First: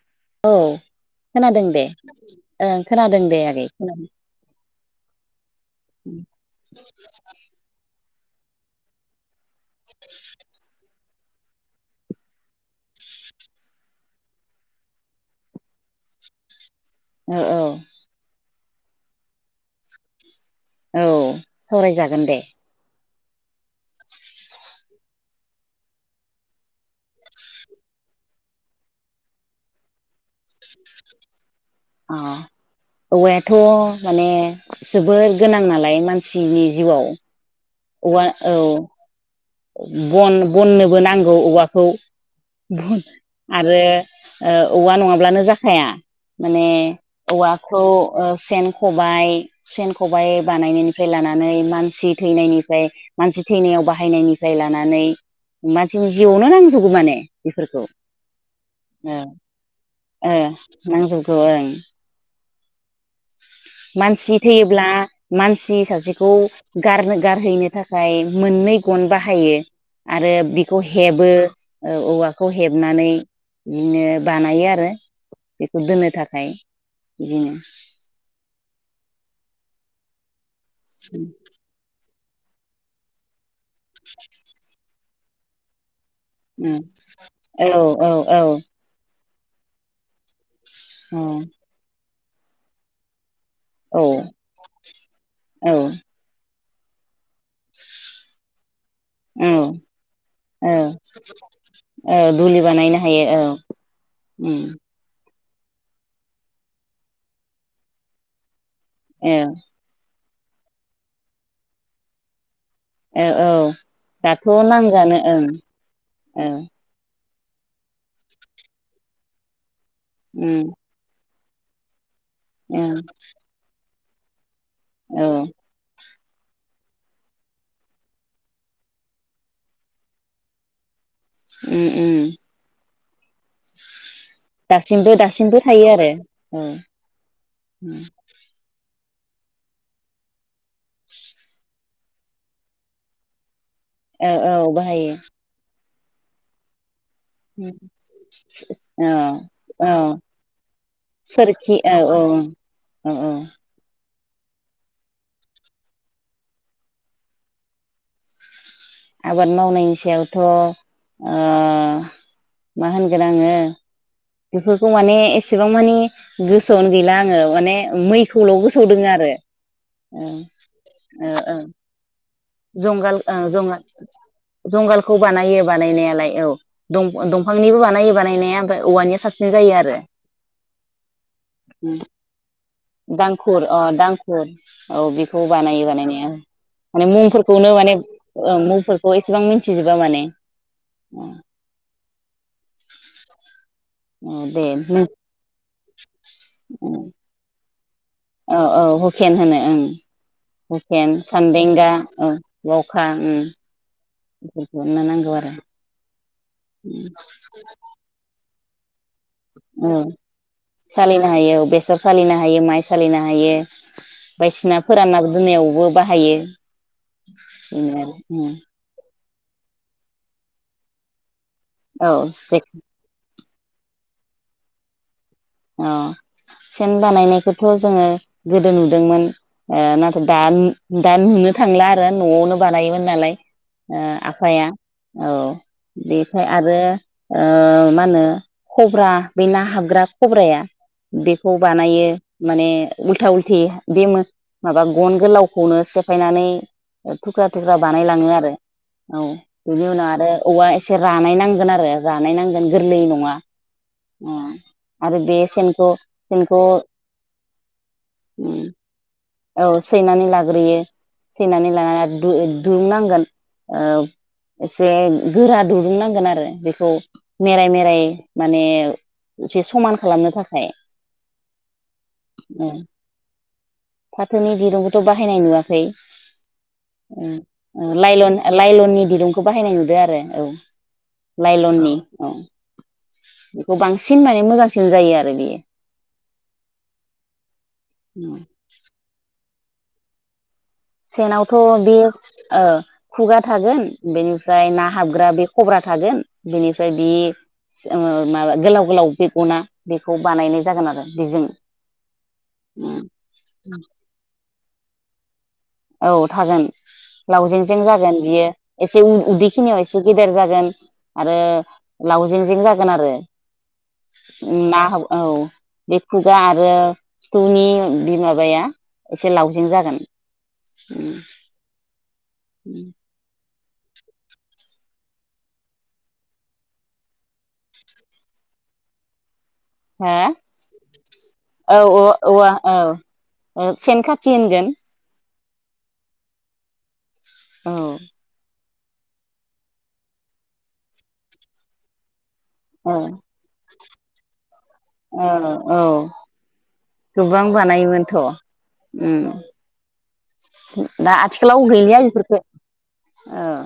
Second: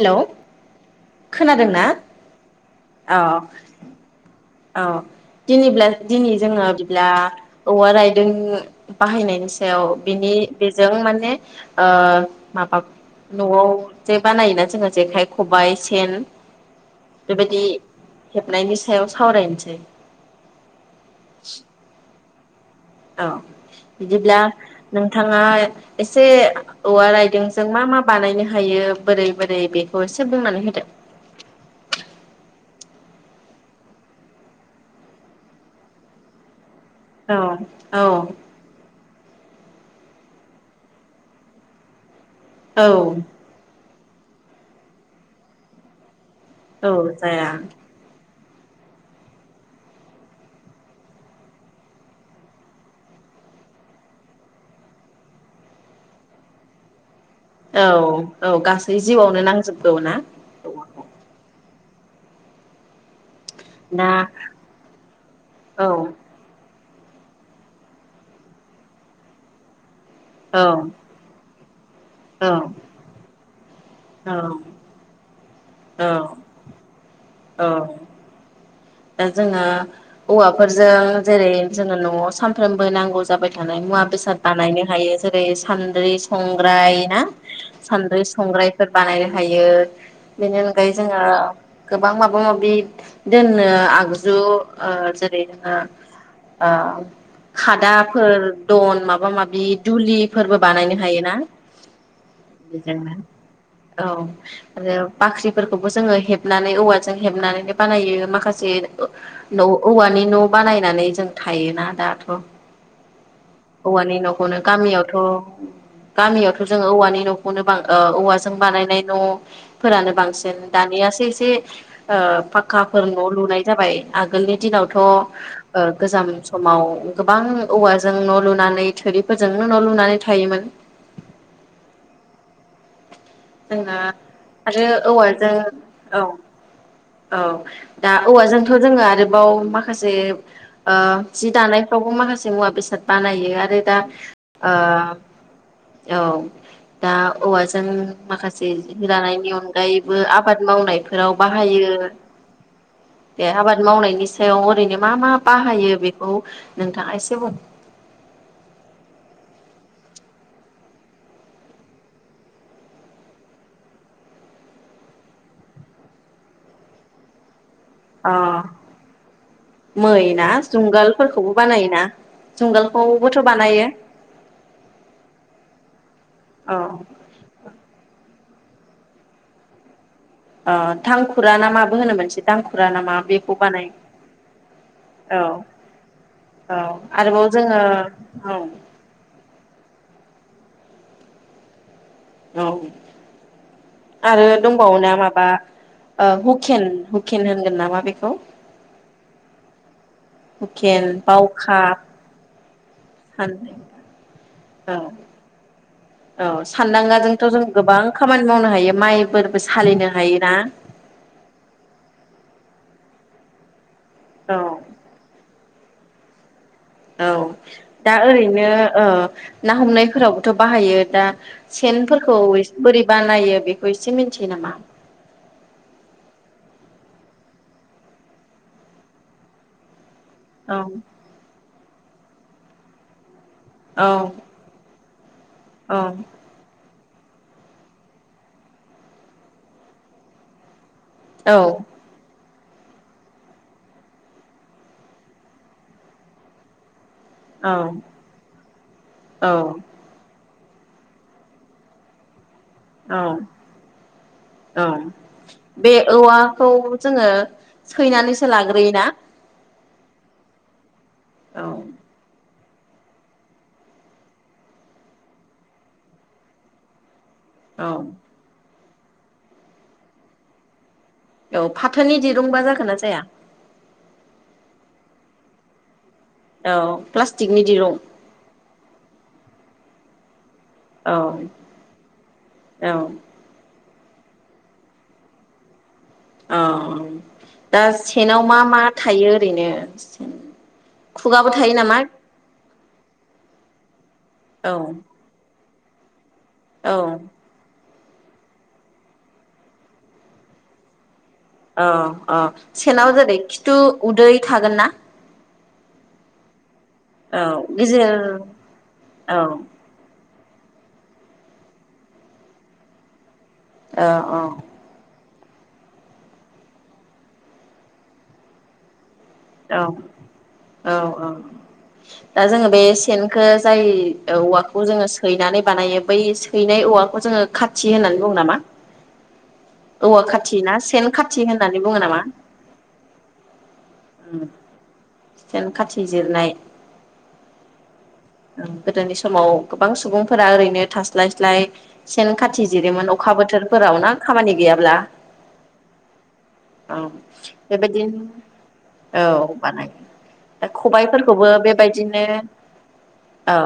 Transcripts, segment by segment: Hello औ खोनादों खोनादोंना दे, ओं औ खोनादों दे आगै, खोनादों। औ दिनै दिनै जोङो बिब्ला औवा रायदों बाहायनायनि सायाव बिनि बेजों माने ओ माबा न'आव जे बानायोना जोङो जेखाइ खबाइ सेन ओ औ। नायनि सायाव सावरायनोसै। औ सावरायजागोन दे। औ बिदिब्ला नोंथाङा एसे औवा रायदोंजों मा मा बानायनो हायो बोरै बोरै बेखौ एसे बुंनानै होदो। अ औवायाथ' माने जोबोर गोनां नालाय मानसिनि जिउआव औ। औवा औ। बन बननोबो नांगौ औवाखौ। औ भु आरो औवा नङाब्लानो जाखाया। माने औ जाया औवाखौ ओ सेन खबाइ सेन खबाइ बानायनायनिफ्राय लानानै मानसि थैनायनिफ्राय मानसि थैनायाव बाहायनायनि जाय लानानै मानसिनि जिआवनो नांजोबो माने। औ बेफोरखौ औ गासै ओ जिउआवनो नांजोबगौ ना ओ औवाखौ नांजोबगौ ओं। ना मानसि थैयोब्ला मानसि औ सासेखौ गारनो गारहैनो थाखाय मोननै गन बाहायो। आरो बिखौ हेबो औ औवाखौ हेबनानै बिदिनो बानायो औ आरो। बेखौ दोननो औ थाखाय। बिदिनो। औ दा जोङो औवा फोरजों जेरै जोङो न'आव सानफ्रोमबो नांगौ जाबाय थानाय मुवा बेसाद बानायनो हायो जेरै सान्द्रि संग्राय ना औ औ सान्द्रै औ संग्रायफोर बानाय हायो बेनो ओमफ्राय औ जोङो बां माबा माबि दोन नो आगजु जेरै जोङो औ बा खादाफोर दन माबा माबि दुलिफोरबो औ बानायनो हायोना औ दुलि बानायनो जोंनो हायो औ औ उम आरो बाख्रिफोरखौबो जोङो हेबनानै औवाजों हेबनानैनो बानायो माखा से औ न औवानि न' बानायनानै जों थायोना दाथ' औ औ औवानि दाथ' न'खौनो गामियावथ' नांगोआनो ओं औ गामियावथ' जोङो औवानि न' बां औवाजों बानायनाय न' फोरानो बांसिन उम दानियासो एसे [unintelligible] ओ औ फाक्काफोर जाबाय आगोलनि औ दिनावथ गोजाम समाव गोबां औवाजों न लुनानै थिफोरजोंनो न लुनानै थायोमोन उम उम [unintelligible] आरो दासिमबो औवाजों दासिमबो थायो आरो औ औ दा औवाजों थ' जोंङो आरोबाव माखासे जि दानायफ्रावबो माखासे मुवा बेसाद बानायो आरो दा औ औ ओ बाहायो औ दा औवा जों माखासे औ जानायनि औ अनगायैबो आबाद मावनायफोराव सोरखि बाहायो औ औ औ औ दे आबाद मावनायनि सायाव ओरैनो मा मा बाहायो बेखौ नोंथाङा एसे बुं आबाद मावनायनि सायावथ मा होनगोन आंङो बेफोरखौ माने एसेबां मानि गोसोआवनो गैला आंङो माने अ मैखौल गोसो आव दों आरो मै ना जुंगालफोरखौबो बानायोना जंगाल जुंगालखौबोथ' बानायो ज जंगालखौ बानायो बानायनायालाय औ दंफांनिबो बानायो बानाय बानायनाया ओम औवानिया साबसिन जायो आरो अ मा [unintelligible] बेखौ दांखुर अ बानायो दांखुर औ बेखौ बानायो बानायनाय औ माने आरोबाव मुंफोरखौनो जोङो माने औ मुंफोरखौ एसेबां मिथिजोबा माने औ औ औ आरो दे दंबावो ना माबा ओ हुकेन हुकेन होनगोन नामा बेखौ औ औ हुकेन होनो हुकेन होनो औ सान्देंगा औ बावखा सान औ बेफोरखौनो नांगौ आरो औ सानदांगाजोंथ जों गोबां खामानि खामानि मावनो हायो माइफोरबो औ सालिनो हायोना सालिनो हायो औ बेसर सालिनो हायो माइ सालिनो हायो। औ बायदिसिना फोराना दोनायावबो बाहायो औ बेनो आरो दा उम ओरैनो ओ ना हमनायफोरावबोथ बाहायो दा औ सेनफोरखौ जे एसे बोरै बानायो। बेखौ एसे मिथियो नामा अ सेन बानायनायखौथ जोंङो गोदो नुदोंमोन ओ ना दा औ दा नुनो थांला आरो नआवनो बानायोमोन नालाय ओ औ आफाया औ औ बेफाय आरो ओ मा होनो खब्रा बै ना हाबग्रा खब्राया औ बेखौ बानायो। माने उल्था उल्थि बे मो माबा गन गोलावखौनो सेफायनानै थुख्रा थुख्रा बानायलांङो आरो औ बेनि उनाव आरो औवा एसे रानाय नांगोन आरो जानाय नांगोन। गोरलै औ नंङा औ उम बे औवाखौ जोंङो सैनानैसो लाग्रोयोना? औ सैनानै लाग्रोयो। औ सैनानै लानानै आरो दु दुरुंनांगोन ओ एसे गोरा दुरुंनांगोन आरो बेखौ मेराइ औ मेराय माने एसे समान खालामनो थाखाय। औ फाथोनि दिरुंबा जागोन ना जाया? फाथोनि दिरुंखौथ' बाहायनाय नुवाखै। औ ओ प्लास्टिकनि ओ दिरुं लाइलन लाइलननि दिरुंखौ बाहायनाय नु यो आरो औ औ लाइलननि औ औ बेखौ बां सिन माने मोजांसिन जायो आरो बियो। औ दा सेनाव मा मा थायो ओरैनो खुगाबो सेनावथ' थायो बे नामा ओ खुगा थागोन बेनिफ्राय औ ना हाबग्रा बे खब्रा थागोन बिनिफ्राय बि औ सोङो माबा गोलाव गोलाव बेगना बेखौ बानायनाय जागोन आरो। बेजों औ औ सेनाव जेरै खिथु उदै थागोन ना? औ थागोन लावजें औ जें गेजेर जागोन बियो औ एसे औ उदैखिनियाव एसे गे गेदेर जागोन आरो लावजें जें जागोन आरो। ना हौ औ बे खुगा आरो खिथौनि बि माबाया एसे लावजें औ जागोन। औ औ। दा जोङो बे सेनखो जाय औवाखौ जोङो सैनानै बानायो बै सैनाय औवाखौ जोंङो खाथि होननानै बुङो नामा। हो औवा खाथि ना सेन खाथि होननानै बुङो नामा औ औ औ औ सेनखा थि होनगोन। सेन खाथिजिरनाय औ। गोदोनि समाव गोबां सुबुंफोरा ओरैनो थास्लाय स्लाय सेन खाथि औ जिरोमोन अखा बोथोरफोराव ना खामानि गैयाब्ला औ औ औ गोबां बानायोमोनथ' बेबायदिनो औ उम बानायो दा खबायफोरखौबो आथिखालाव गैलिया बेबायदिनो बेफोरखौ औ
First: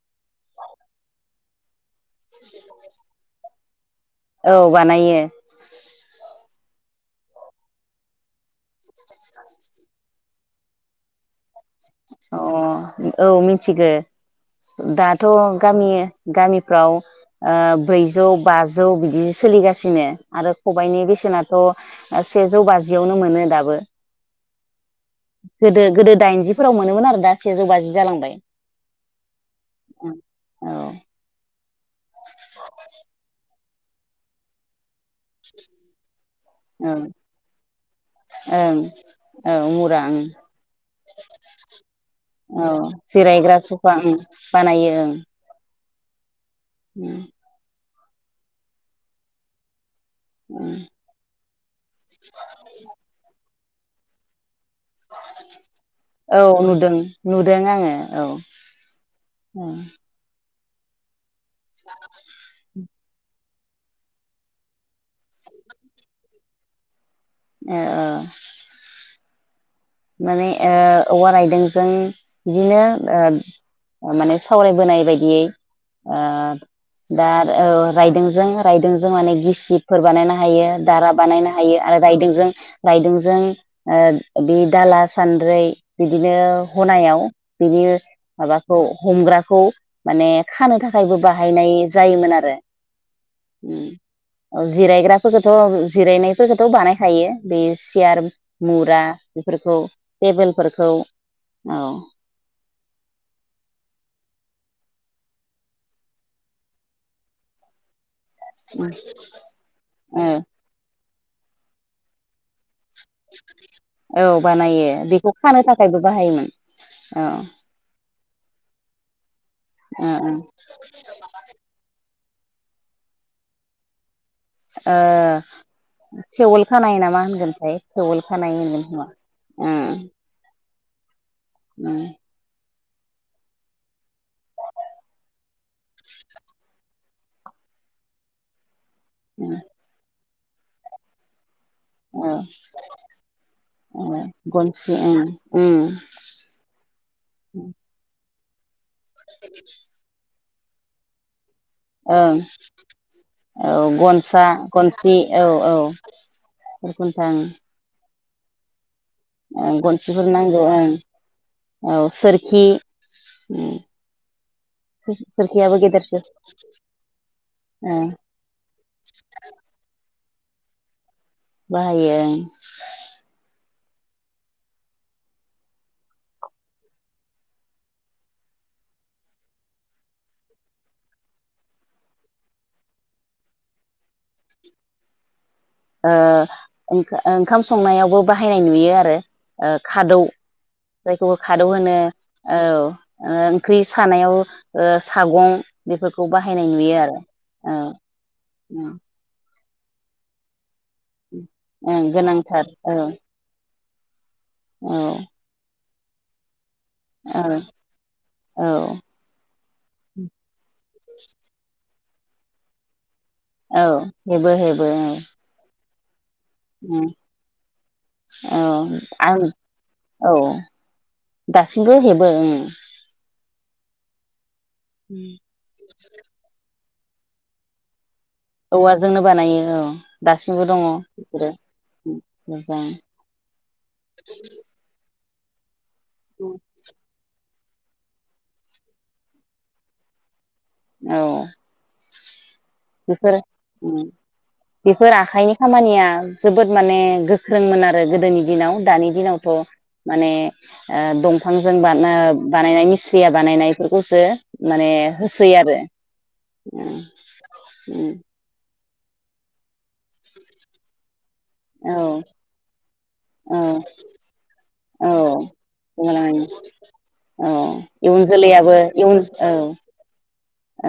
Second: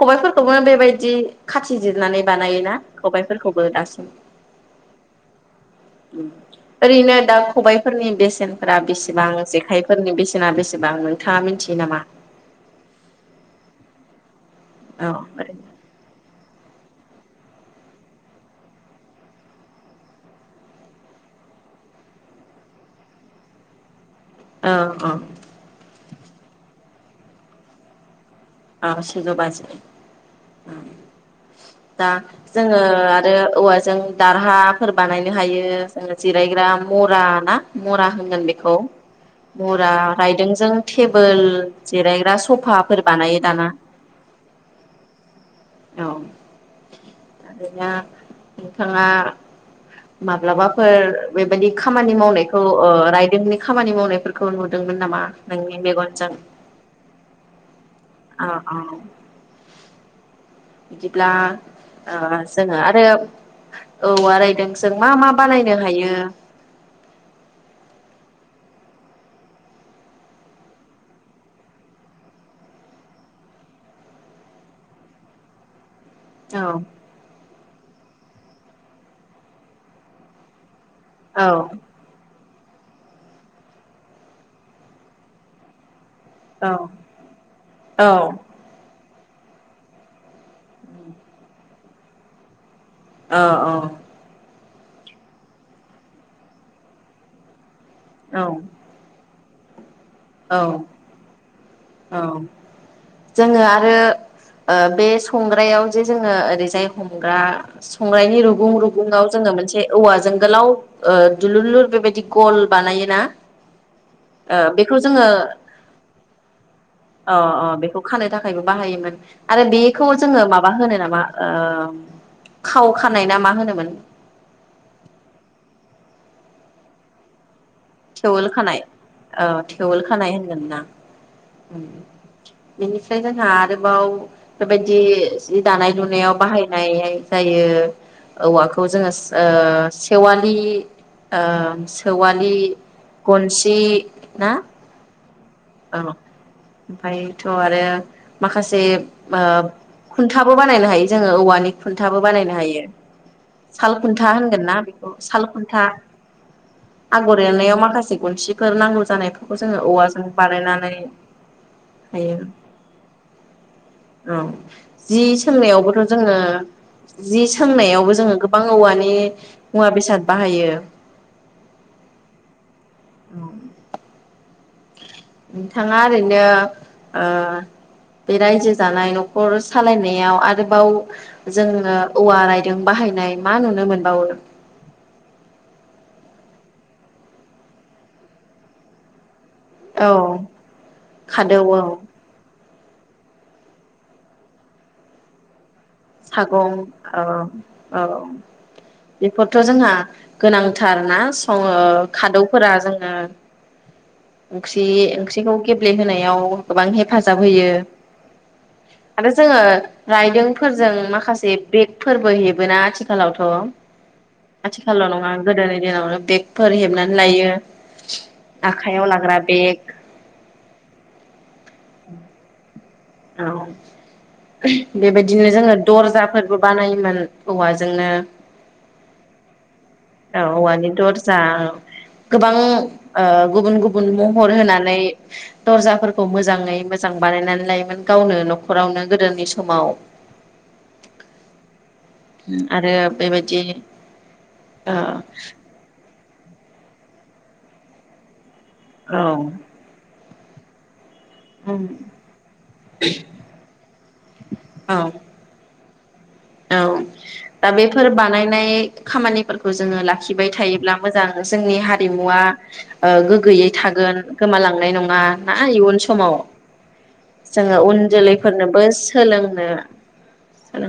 खबायफोरखौबो बेबायदि खाथि जिरनानै बानायोना खबायफोरखौबो दासिम। औ बानायो। ओरैनो दा खबाइफोरनि बेसेनफोरा बेसे? बेसेबां जेखाइफोरनि बेसेना बेसेबां नोंथाङा मिथियो नामा? अ औ मिथिगो। औ दाथ' ओरैनो गामि गामिफ्राव ओ ब्रैजौ बाजौ बिदि सोलिगासिनो आरो खबाइनि बेसेनाथ' सेजौ बाजियावनो मोनो दाबो। अ अ। दाइनजिफो फोराव मोनोमोन आरो दा सेजौ बाजि जालांबाय। आ सेजौ बाजि औ ओं आ दा जोङो आरो औवाजों दारहाफोर बानायनो हायो जो जिरायग्रा मुरा ना मुरा होनगोन बेखौ ओं औ मुरा ओं रायदोंजों थेबोल जिरायग्रा सफाफोर बानाय ग्रा सुफां बानायो ओं। औ। [unintelligible] नोंथाङा ओं माब्लाबाफोर बेबायदि खामानि मावनायखौ ओ रायदोंनि खामानि मावनायफोरखौ नुदोंमोन नामा नोंनि मेगनजों औ नुदों नुदों आङो। औ औ औ बिदिब्ला जोङो आरो औ आरायदों जों मा मा बानायनो हायो ए ओ माने ओ औवा रायदोंजों बिदिनो माने सावरायबोनाय बायदियै औ ओ दा औ रायदोंजों रायदोंजों माने गिसिबफोर बानायनो हायो। जारा बानायनो औ हायो आरो रायदोंजों रायदोंजों बे दाला सान्द्रै बिदिनो हनायाव बिनि औ माबाखौ हमग्राखौ माने खानो थाखायबो बाहायनाय जायोमोन आरो। ओ औ जिरायग्राफोरखौथ' जिरायनायफोरखौथ' बानायखायो बे केयार मुरा बेफोरखौ औ टेबोलफोरखौ औ जोङो आरो ओ बे संग्रायाव जे जोङो ओरैजाय हमग्रा संनायनि रुगुं रुगुंआव जोङो मोनसे औ औवाजों गोलाव ओ दुलुरलुर बेबायदि गल बानायोना औ ओ बानायो बेखौ जोङो खानो थाखायबो बाहायोमोन औ अ अ बेखौ खानो थाखायबो बाहायोमोन। आरो बेखौ ओ जोङो ओ माबा होनो नामा? खाव खानाय ना मा होनोमोन? ओ थेवल खानाय नामा होनगोनथाय? थेवोल खानाय औ ओं थेवोल खानाय होनगोन ना? उम बेनिफ्राय जोंहा आरोबाव बेबायदि जि दानाय लुनायाव बाहायनाय जायो औवाख खौ जोङो ओ ओं खेवालि ओ - ओं सेवालि गनसि औ ना गनसि ओं ओं औ ओमफ्रायथ' आरो माखासे ओब खुन्थाबो बानायनो हायो जोङो औवानि खुन्थाबो ओं बानायनो हायो औ साल खुन्था गनसा होनगोन ना बेखौ गनसि साल औ औ खुन्था खुन्था आगर एरनायाव हासिब गनसिफोर नांगौ जानायफोरखौ ओं जोङो औवाजों गनसिफोर नांगौ ओं बानायनानै औ हायो सोरखि औ जि सोरखियाबो सोंनायावबोथ' गेदेरसो जोङो जि ओं सोंनायावबो जोङो गोबां औवानि मुवा बेसाद बाहायो। बाहायो ओं। औ नोंथाङा ओरैनो ओ बे रायजो जानाय न'खर सालायनायाव आरोबाव जोङो औवा रायदों बाहायनाय मा नुनो मोनबावो? ओ ओं-ओंखाम संनायावबो बाहायनाय नुयो आरो। ओ औ खादौ जायखौ खादौ होनो औ। ओ ओंख्रि सानायाव ओ सागं बेफोरखौ बाहायनाय नुयो आरो औ उम। थ' जोंहा गोनां थार ना सङो ओं ओ गोनांथार खादौफोरा औ जोङो ओंख्रि औ ओंख्रिखौ गेब ब्ले होनायाव गोबां हेफाजाब औ होयो औ आरो जोङो रायदोंफोरजों माखासे बेग फोरबो हेबोना आथिख खालावथ' औ हेबो हेबो आथिखालाव नङा गोदोनि दिनावनो [unintelligible] फोर औ हेबनानै लायो। औ आखाइयाव लाग्रा आं बेग औ दासिमबो हेबो ओं। औ बेबायदिनो जोङो दर्जाफोरबो बानायो। मोन औवाजोंनो औवाजोंनो बानायो औ औ दासिमबो दङ औवानि दरजा बेफोरो गोबां मोजां ओ गुबुन गुबुन महर होनानै [unintelligible] दर्जाफोरखौ मोजाङै मोजां बानायनानै लाइमोन गावनो न'खरावनो गोदोनि समाव औ आरो बेफोर बेबायदि ओम ओ बेफोर आखाइनि खामानिया जोबोद माने गोख्रोंमोन आरो गोदोनि दिनाव दानि औ दिनावथ' माने ओ दंफांजों उम बा ओ बानायनाय मिस्रिया बानायनाय बेफोरखौसो माने औ होसोै आरो। औ दा बेफोर बानायनाय खामानि जोङो लाखिबाय थायोब्ला मोजां जोंनि हारिमुआ औ गोग्गोयै थागोन गोमालांनाय औ नङा ना इयुन समाव बुंलाङो औ जोङो उन इयुन जोलैयाबो जोलैफोरनोबो इयुन औ सोलोंनो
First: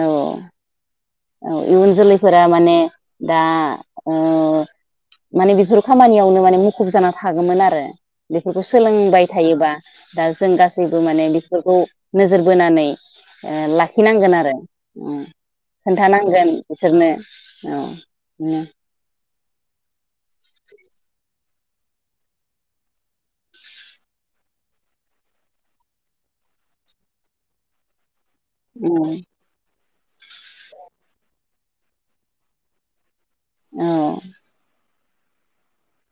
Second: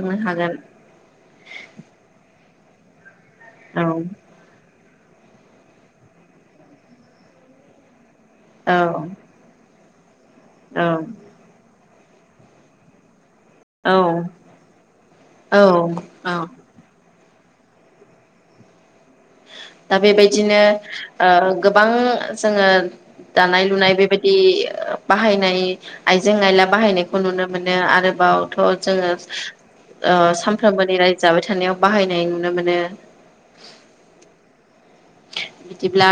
औ हागोन औ इयुन जोलैफोरा माने दा औ ओ माने बेफोर खामानियावनो माने मुखुब जाना थागौमोन आरो। बेफोरखौ औ सोलोंबाय थायोबा। दा जों औ गासैबो माने बेफोरखौ नोजोर बोनानै ओ औ लाखिनांगोन आरो ओम औ औ खोन्थानांगोन बिसोरनो औ दा बेबायदिनो ओ गोबां जोङो दानाय लुनाय बेबायदि बाहायनाय आइजें आयला बाहायनायखौ नुनो मोनो आरो बावथ' उम जोङो सानफ्रोमबोनि रायजो जाबाय थानायाव बाहायनाय नुनो मोनो। औ बिदिब्ला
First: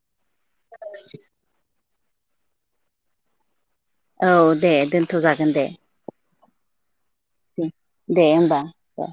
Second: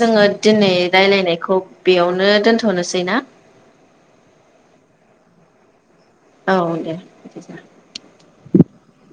जोङो दिनै राय्लायनायखौ बेयावनो दोनथ'नोसै ना? औ दे दोनथ' जागोन दे। औ दे बिदिब्ला। दे होमबा द।